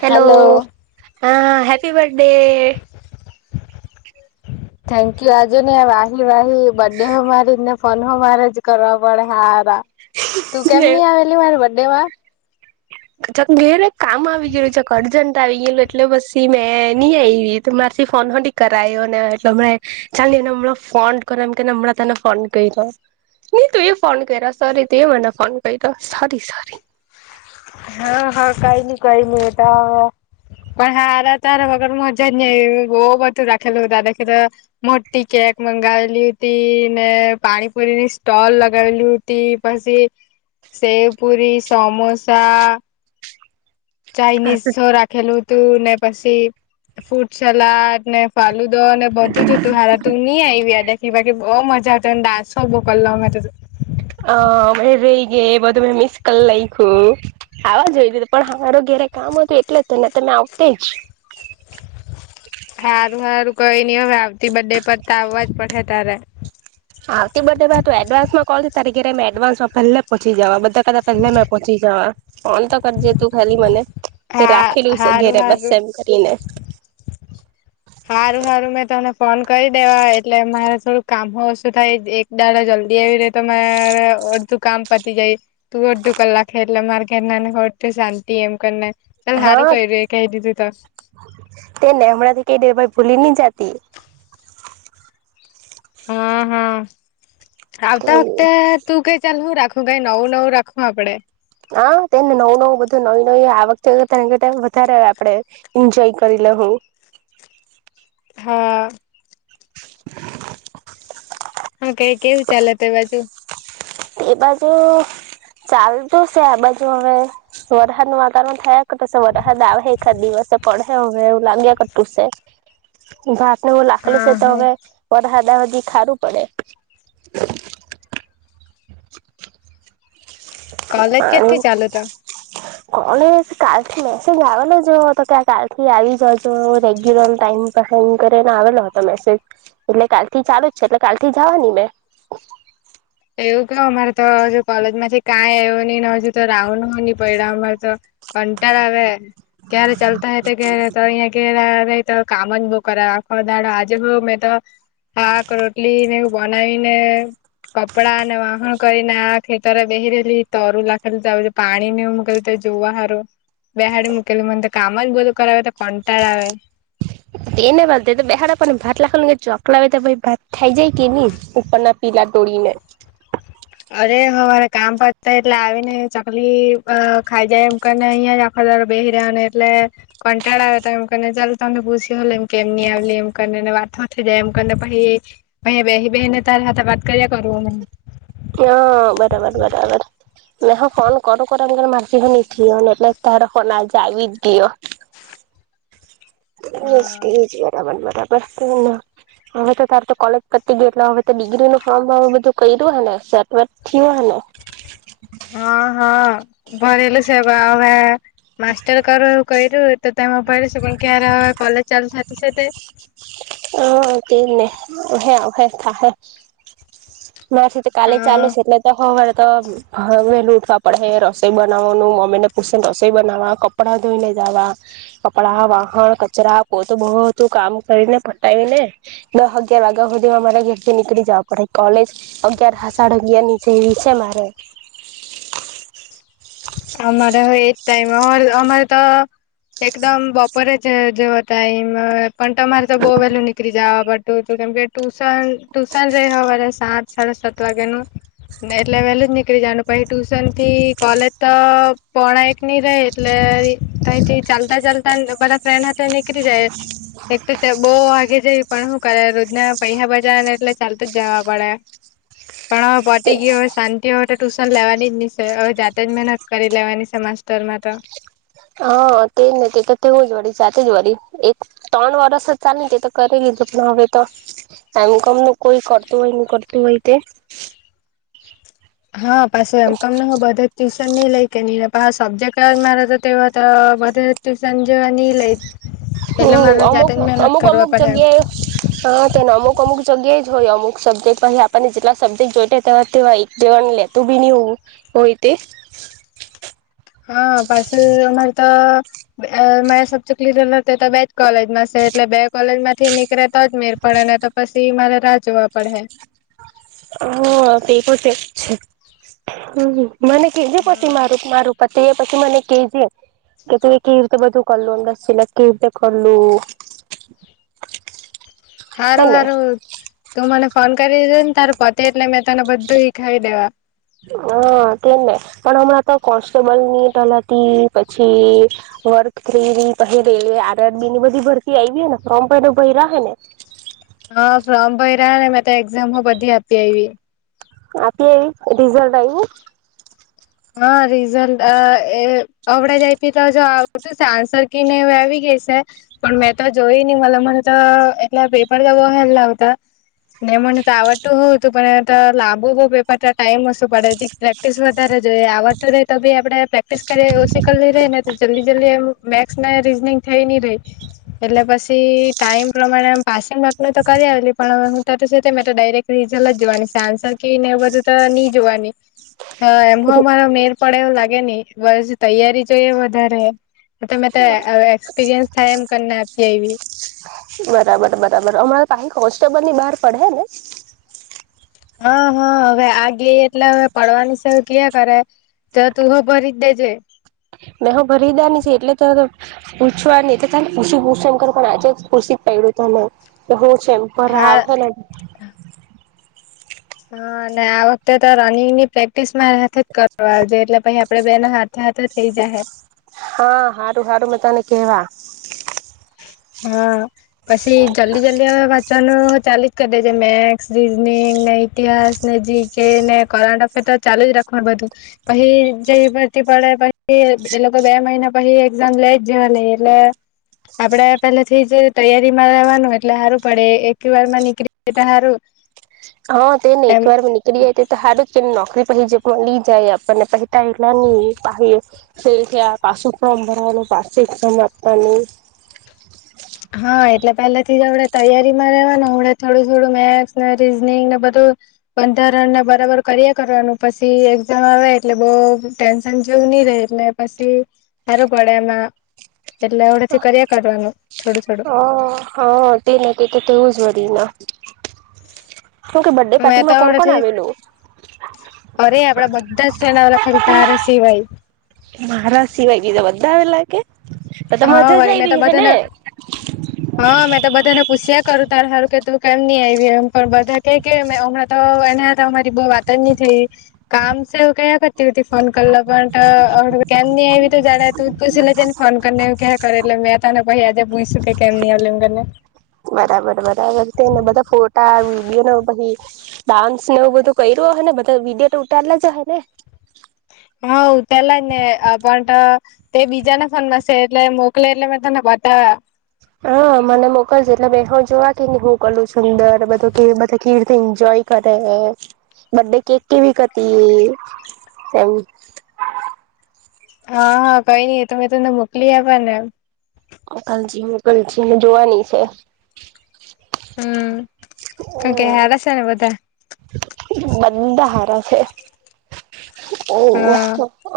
Hello hello. હા, happy birthday. Thank you, આજુ ને વાહી વાહી બર્થડે હો. મારીને ફોન હો મારે જ કરવા પડે, હારા. તું કેમની આવેલી મારી બર્થડે માં? ચક, ઘેર એક કામ આવી ગયેલું. ચક, અર્જન્ટ આવી ગયેલું એટલે પછી મેં નહીં આવી મારે. પછી ફોન કરાવ્યો ને, એટલે હમણાં ચાલી. એ, હમણાં ફોન કરો એમ કેને, હમણાં તને ફોન કર્યો. નહીં, તું એ ફોન કર્યો. સોરી, તું એ મને ફોન કર્યો. Sorry, sorry. હા, હા, કંઈ નહીં કઈની એ તો. પણ હારા, તાર વગર મજા જ નઈ. બહુ બધું રાાખેલું દાદાખી, તો મોટી કેક. કંઈ મગાવેલી હતી ને? પાણીપુરીની સ્ટોલ લગાવેલી હતી પછી. સેવ પુરી, સમોસા. ચાઇનીઝ રાખેલું તું ને, પછી ફૂડ સલાડ. ને ફાલુદો ને બધું જ હતું હારા. તું નહી આવી દેખ, બાકી. બહુ મજા આવેલી ને. ડાન્સ બહુ કરેલો અમે તો. હ મેં રેહ ગઈ, એ બધું મેં મિસ કરી નાખ્યું. આવા જોતો હતો, પણ હારુ. વગેરે કામ હતું એટલે તો ને, તમે આવતે જ. હારું હારું, કંઈ ની હવે. બથડે પર તો આવવા જ પડે હે ત્યારે. તરીકે મે એડવાન્સમાં પહેલે પહોંચી જવા, બધા કરતાં પહેલે મેં પહોચી જવા. ફોન તો કરીજે તું, ખાલી મને. એ હા રાખેલું છે હારું ઘેરે, બસ હારું એમ કરીને. હારું હારું મેં તને ફોન કરી દેવા, એટલે મારે થોડુંક કામ હો ઓછું થાય. એક દાડા જલ્દી આવી રહે તો મારે. અડધું કામ પતી જાય, તું અડધું કલાક એટલા મારે ઘણું ઓછુ શાંતિ એમ કરી ના. હા, તેને હમણાંથી કેદે ભાઈ ભૂલી ન જતી. હા હા, આવતા વખતે તું કંઈ. ચાલ, હું રાખું. કંઈ નવું નવું રાખવા આપડે. હા, તેને નવું નવું બધું, નવી નવી આ વખતે વધારે આપડે એન્જોય કરી. હ હ. હા. [unintelligible] હા, કંઈ કેવું ચાલે તે બાજુ. એ બાજુ. ચાલતું છે આ બાજુ. હવે વરહાદ નું વાતાવરણ થયા કે તો વરહાદ આવે એકાદ દિવસ. પડહે હવે, લાગ્યા કરતું છે. હું લાખલું છે, હા તો હા હવે વરહાદ આવે તો હારું પડે. [unintelligible] કોલેજ કેથી ચાલુ તો કોણ કાલથીસે ગાવ ના જો તો કે કાલથી આવી જ જો રેગ્યુલર ટાઈમ ફોન કરીને આવેલો હતો મેસેજ એટલે કાલથી ચાલુ જ છે એટલે કાલથી જવાની મેં [unintelligible] એવું ક અમારે તો હજુ કોલેજ માંથી કઈ આવ્યો નહીને હજુ તો રાઉ ન હો નહી પડ્યા અમાર તો કંટળ આવે ક્યારે ચાલતા હ તો ઘેરે તો અહિયાં ઘેરે આવે તો કામ જ બો કરખાડ આજે હ મેમે તો હા રોટલી ને બનાવી ને વાહણ કરીને આ ખેતરા બેહે રહેલી તરું લખેલું પાણી નને કર્યું જોવા હારો બેહાડી મૂકેલી મને તો કામ જ બધું કરાવે તો કંટાળ આવે તેને વાંધ તો બહારને ભત લખે કે ચોકલા આવે તો ભ ભાત થાઈ જાય કે નની ઉપરના પીલા તોોડીનાર [unintelligible] અરે હરે કામ પતા એટલે આવી ને ચકલી ખાઈ જાય એમ કરીને અહિયાં જ આપ બેહી રહ્યા ને એટલે કંટાળા આવ્યા હતા એમને ચાલ તમને પૂછ્યું એમ કેમ ની આવ એમ કરી વાત નથી જાય એમ પછ બે બેને ત વાત કર્યા કરું અ હ બરાબર બરાબર મેં હ ફોન કરો કર મા ચ હો ને એટલે ધારખના આજ બી દિઓ જરાબન પછને હવે તો તારે તો કોલેજ પતી ગય એટલે હવે તો ડિગ્રી નું ફોર્મ બધું કર્યું હ ને ત થયો હ ન હ હા ભણલું સ હ માસ્ટર કર કું ત મોબાઈ શ પણ ક્યારે હો કોલેજ ચાલુ થતી તે હ તેને હે હ થા હે નાસી તો કાલે હા ચાલુ છે એટલે તો હવાર તો હવેલું ઉઠવા પડે રસોઈ બનાવવાનું મમ્મી ને પૂછ રસોઈ બનાવા કપડાં ધોઈ લ વા કપડા વાહણ કચરા પોત બહુું કામ કરીને આવી ને દસ અગિયાર વાગ્યા સુધી અમારા ઘર થી નીકળી જવા પડે કોલેજ અગિયાર હસાળ ગયા નીચે છે મારે અમારે હ એજ ટાઈમ અ અમારે તો એકદમ બપોરે જ જે હતા એમ પણ તમારે તો બહુ વહેલું નીકળી જવા પું કેમકે ટુશન ટુશન રવાવા સાત સાડા સાત વાગે નું એટલે વહેલું જ નીકળી જનું પછ ટ્યુશન થી કોલેજ તો પોણા એક નહ રે એટલે કથી ચાલતા ચાલતા બધા ફ્રેન્ડ હાથે નીકળી જાય [unintelligible] એક તો બહુ વાગે જઈ પણ શું કરે રોજના પૈસા બજાવ ને એટલે ચાલતું જ જવા પડે પણ પતી ગય હોય શાંતિ હોય તો ટ્યુશન લેવાની જ નિય જા જ મહેનત કરી લેવાની સમાસ્ટરમાં તો હા તેજ તે તો તેવું જ વળી જાતે જ વળી એક ત્રણ વરસ જ ચાલે ને તે તો કરેલી જ હવે તો એમ કમ ન કોઈ કરતું હોય ન કરતું હોય તે હા પાછો એમ કમ હ બધ જ ટુ નહી લઈ કે નહી સબ્જેક્ટ મારે તો તે તો બધે ટ્યુશન જેવા નહી લે હમ અમુક અમુક અમુક પડહે જગ્યાએ હાને અમુક અમુક જગ્યાએ ય અમુક સબ્જેક્ટ પછ આપણને જેટલા સબ્જેક્ટ જોઈ એક દવા લેું બી નહી હોવું હોય [unintelligible] [unintelligible] હા પાછ અમારે તો મા સબચ ક્લી બે કોલેજમાં છે એટલે બે કોલેજમાં થી નીકળે તો અજમેર પડે ને તો પછી મારે રાહ જોવા પડેે હ તે પણ જ છે હ મને કજું પતી મારું મારું પત પછી મને કજ કે તું કવી રીતે બધું કરલું અંદસ ચિલાક કવી રીતે કરલું હે હારું ને હારું તું મને ફોન કરી દીધો ને તાર પોતે એટલે મેં તને બધું ખાવી દેવા હા તેમ ને પણ હમણાં તો કોન્સ્ટેબલની તલાતી પછી વર્ક થ્રી પહે આરત બીની બધી ભરતી આવી ને ફોર્મ પ ભય ને હા ફોર્મ ભ રહ્યા ને મે તો એક્ઝામ બધી આપી આવી આ પી રિઝલ્ટ આવીઈ હા રિઝલ્ટ આ એ અડા જાય પી તો જો આવતું આન્સર કને આવી ગય છે પણ મેં તો જોઈ નહી મ મને એટલે બેે પણ જવા હેલ ના આવતા નને મને તો આવડતું હોવું હતું પણ લાભો બહ પેપ ટાઈઇમ ઓશું પડે છે પ્રેક્ટિસ વધારે જો આવડતું રહે તો બી આપડણે પ્રેક્ટિસ કરી ઓછી કરીઈ ર ને તો જલ્દી જલ્દી એમ મેક્સ રીઝનિંગ થઈ નહી રહી એટલે પછી ટાઈમ પ્રમાણે પાસિંગ બાપ તો કરી આવેલી પણ હું ત ડાયક રઝલ જ જોવાની આન્સર કે એ બધું તો નહી જોવાની એમ હ મારો મેર પડે એવું લાગે નહી બસ તૈયારી જોઈએ વધારે તમે એક્સપિરિયન્સ થાય એમ કને આપી એવી બરાબર બરાબર અમારા પાછ કોન્સ્ટેબલ ની બહાર પડે ને હા હા હવે આ ગઈ એટલે હવે પડવાની સ ક કરે તો તું હો ભરી દેજે મેહ ભરીદા ની છે એટલે તો પૂછવા તો થને કુરશીભુશંકર પણ આજે કુશ પ ું તને કે હું છે એમ પર હા આવેને હા અને આ વખતે તો રનિંગ ની પ્રેક્ટિસ મા જ કરવા આવજે એટલે પછ આપડે બેનો સાથે તો થઇ જ હ હા હારું હારું મેં તને કેવા હા પછી જલ્દી જલ્દી આવેત ચાલી જ કરી દે છે મેથસ રીઝનિંગ ને ઇતિહાસ ને જી કે ને કરંટ અફેર ચાલુ જ રાખવા બધું પછ જે પડે પછી એ લોકો બે મહિના પછ લે જ જવા નઈ એટલે આપડે પેલા થી જ તૈયારીમાં લવાનું એટલે સારું પડે એક વાર માં નીકળી જતા સારું હા તે ને એક વાર નીળ જઈ તે તો સાારું કે નોકરી પ જે પણ લઈ જાય આપણને પહેતા એલા ન પાછું ફોમ ભરાયલ પાસેિક સમાપતાની [unintelligible] હા એટલે પહેલાથી હણે તૈયારી માં રહેવા ને હમણે થોડું થોડું મેથસ ને રીઝનિંગ ને બધું પંદર રન બરાબર કરીએ કરવાનું પછી એક્ઝામ આવે એટલે બઉ ટેન્શન જોવું નહી એટલે પછી સારું પડે એમાં એટલે ઓડેથી કર્યા કરવાનું છોડો છોડો હા હા તે ના તે તો તેવું જ ભરીના બર્થડે પાર્ટી મેં માં તો કોણ કોણ હવડેથી આવેલું અરે આપડા બધા જ સનાવાલા ખાલી તારે સિવાય મારા સિવાય ગીધ બધા આવે લ કે તો તો હા મજા જ વરી મેં તો આવી હે ને બધાને હા મેં તો બધાને પૂછ્યા કરું તાર સારું કે તું કેમ નહી આવી એમ પણ બધા ક કે હમણાં તો એને અમારી બહ વાત થઈ કામ સું કયા કરતી હોતી ફોન કર પણ કેમ આવીવી તો જા તું પછ લેજને ફોન કર કે કરે લ મે તને પછ આજે પૂછ સુકે કેમ ન લ કેને બરાબર બરાબર તેને બધા ફોટા વિડીયોને પછી ડાન્સ ને એવું બધું કર્યું ને બધા વિડીયો ઉતાલા જ હ ને [inaudible] ઉતેલા જ ને પણ તે બીજાને ફોનમાં સે એટલે મોકલે એટલે મેં તને બતાવા હા મને મોકલજ એટલે મે હો જોવા કે એને હું કર્યુ સુંદરને બધું ખીરથી એજોય કતે બર્થડે કેક કેવી હતી તેમ હા હા કઈ નઈ એ તો મે તમને મોકલી આપ્યા ને એમ કલજી કલજી જોવાની છે હમ કણ કે હારા હશે ને બધા બધા હારા છે ઓ હા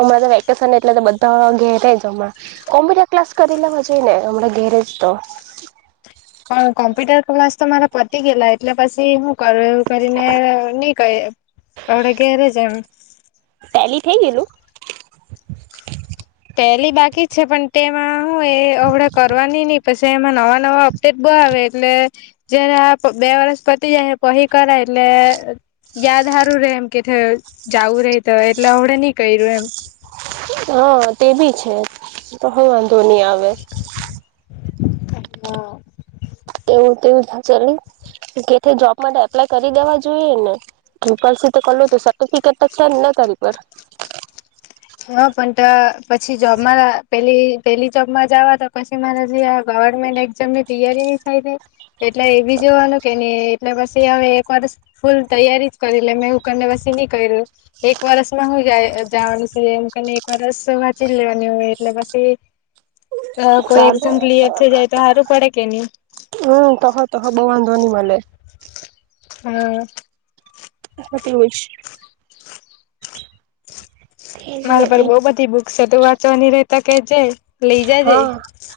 અમારે વેકેશન એટલે બધા ઘેરે જ હમણાં, કોમ્પ્યુટર ક્લાસ કરી લેવા જોઈ ને હમણાં ઘેરે જ તો તો [unintelligible] ક્લાસ તો મારા પતી ગયેલા એટલે પછી હું કરું એવું કરીને નહી કર્યા અવડે ઘેરજ એમ ટેલી થઈ ગયલું ટેલી બાકી છે પણ તેમાં હું એ અવડે કરવાની નહીં પછી એમાં નવા નવા અપડેટ બવ આવે એટલે જયારે આ બે વરસ પતી જાય પહી કરાય એટલે યાદ સારું રે એમ કે જવું રે તો એટલે આવડે નહી કર્યું એમ હા તે બી છે તો હે વાંધો નહી આવે હમ એવું તેવું ચલ ની કેથે જોબ માટે એપ્લાય કરી દેવા જોઈએ ને ત્રિપલ સી તો કર્યું તું સર્ટિફિકેટ છે જ ને તારી પાસે હ પણ ત પછી જોબમાં પેલી પેહલી જોબમાં જવા દો પછી મારે જે આ ગવર્મેન્ટ એક્ઝામ ની તૈયારી ની થાય એટલે એવી જોવાનું કે નહી એટલે પછી હવે એક વરસ ફૂલ તૈયારી જ કરી મેં એવું કરી ને પછી નઈ કર્યું એક વરસમાં હું જાય જવાનું છે એમ કરીને એક વરસ વાંચી લેવાની હોય એટલે પછી અ કોઈ ચાલે એક્ઝામ ક્લયર થઈ જાય તો સારું પડે કે નહી હમ તોહો તોહો બોવ વાંધો નઈ મલે હ એટલુજ મારા પર બઉ બધી બુક છે તું વાંચવાની રે તો કે જે લઈ જજે હા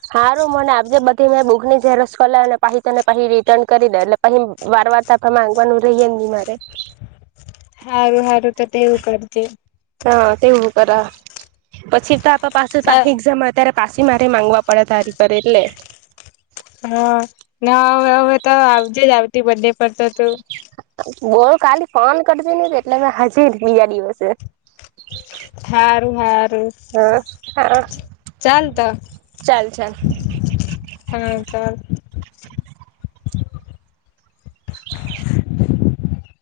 સારું મને આજે બધા તું એ બુકની ઝેરોક્ષ કરાયને પછી તને પછી રિટર્ન કરી દે એટલે પછી વારંવાર તાર પાસે માંગવાનું રહીએ હે મારે [inaudible] સારું સારું તો તેવું કરજે હા તેવું કરાય પછી તો આપ પાસે પાછી એક્ઝામ આવે ત્યારે પાછી મારે માંગવા પડે તારી પર એટલે હા ના હવે હવે તો આવજેજ આવતીબર્થ ડે પર તો તું બોલ કાલી ફોન કરજ ને એટલે મેં હજી બીજા દિવસે હારું હારું હા હા ચાલ તો ચાલ ચાલ હા ચાલ [inaudible]